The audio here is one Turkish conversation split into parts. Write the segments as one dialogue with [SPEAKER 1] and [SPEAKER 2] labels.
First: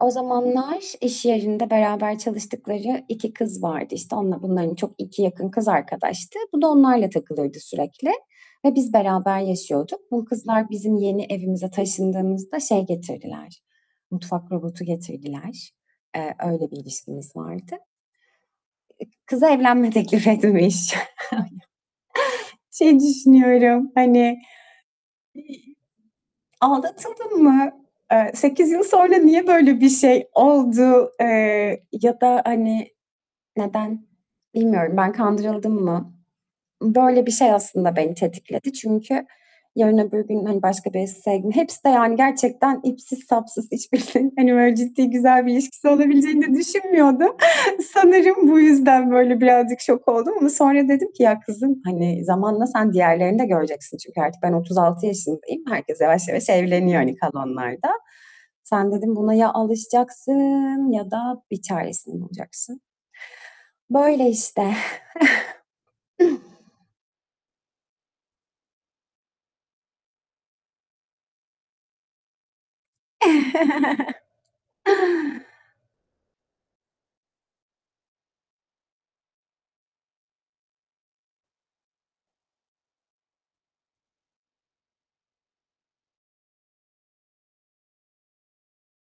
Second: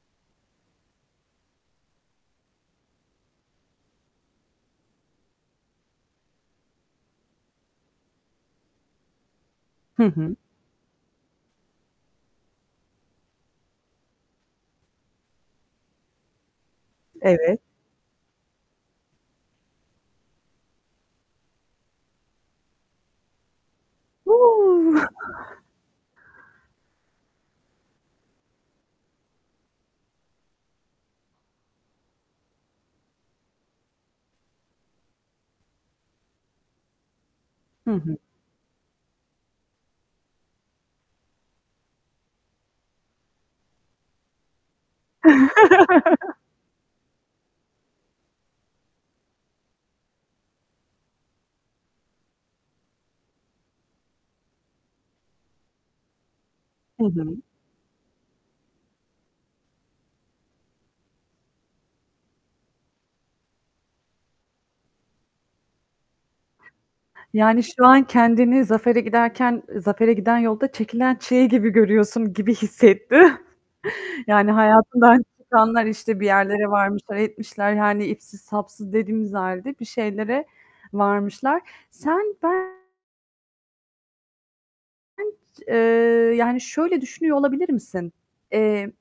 [SPEAKER 1] O zamanlar iş yerinde beraber çalıştıkları 2 kız vardı, işte, onunla bunların çok 2 yakın kız arkadaştı. Bu da onlarla takılırdı sürekli ve biz beraber yaşıyorduk.
[SPEAKER 2] Hı
[SPEAKER 1] Bu
[SPEAKER 2] hı.
[SPEAKER 1] kızlar bizim yeni evimize taşındığımızda şey getirdiler, mutfak robotu getirdiler. Eee, öyle bir ilişkimiz
[SPEAKER 2] Evet.
[SPEAKER 1] vardı. Eee, kıza evlenme teklif etmiş. Şeyi düşünüyorum,
[SPEAKER 2] U!
[SPEAKER 1] hani, [unintelligible] Aldatıldım mı? Eee, 8 yıl sonra niye böyle bir şey oldu, eee, ya da, hani, neden? Bilmiyorum, ben kandırıldım mı? Böyle bir şey
[SPEAKER 2] Hı
[SPEAKER 1] aslında beni
[SPEAKER 2] hı.
[SPEAKER 1] tetikledi çünkü yarın öbür gün, hani, başka birisi sevdim, hepsi de yani gerçekten ipsiz sapsız [unintelligible] Hani böyle ciddi, güzel bir ilişkisi olabileceğini de düşünmüyordum. Sanırım, bu yüzden böyle birazcık şok oldum ama sonra dedim ki ya, kızım, hani, zamanla sen diğerlerini de göreceksin çünkü artık ben 36 yaşındayım, herkes yavaş yavaş evleniyor,
[SPEAKER 2] Hı
[SPEAKER 1] hani,
[SPEAKER 2] hı.
[SPEAKER 1] kalanlarda. Sen dedim buna ya alışacaksın ya da bir çaresini bulacaksın. Böyle, işte.
[SPEAKER 2] Yani, şu an kendini zafere giderken, eee, zafere giden yolda çekilen çileyi gibi görüyorsun gibi hissettim, yani, hayatından çıkanlar, işte, bir yerlere varmışlar, etmişler, yani, ipsiz sapsız dediğimiz halde bir şeylere varmışlar. Sen ben [unintelligible] Eee, yani, şöyle düşünüyor olabilir misin? Eee,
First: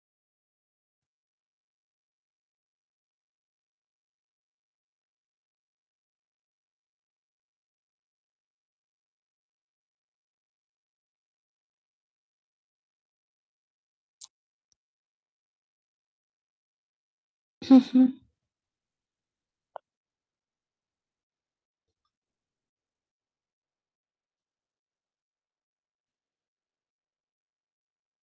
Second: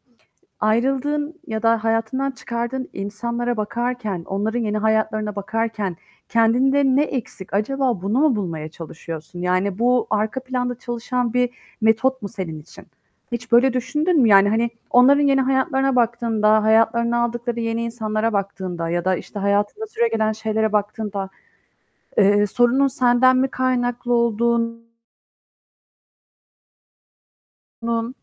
[SPEAKER 2] ayrıldığın ya da hayatından çıkardığın insanlara bakarken, onların yeni hayatlarına bakarken kendinde ne eksik acaba bunu mu bulmaya çalışıyorsun, yani, bu arka planda çalışan bir metot mu senin için? Hiç böyle düşündün mü, yani, hani, onların yeni hayatlarına baktığında, hayatlarına aldıkları
[SPEAKER 1] Hı
[SPEAKER 2] yeni
[SPEAKER 1] hı.
[SPEAKER 2] insanlara baktığında ya da, işte, hayatında süregelen şeylere baktığında, eee, sorunun senden mi kaynaklı olduğun nun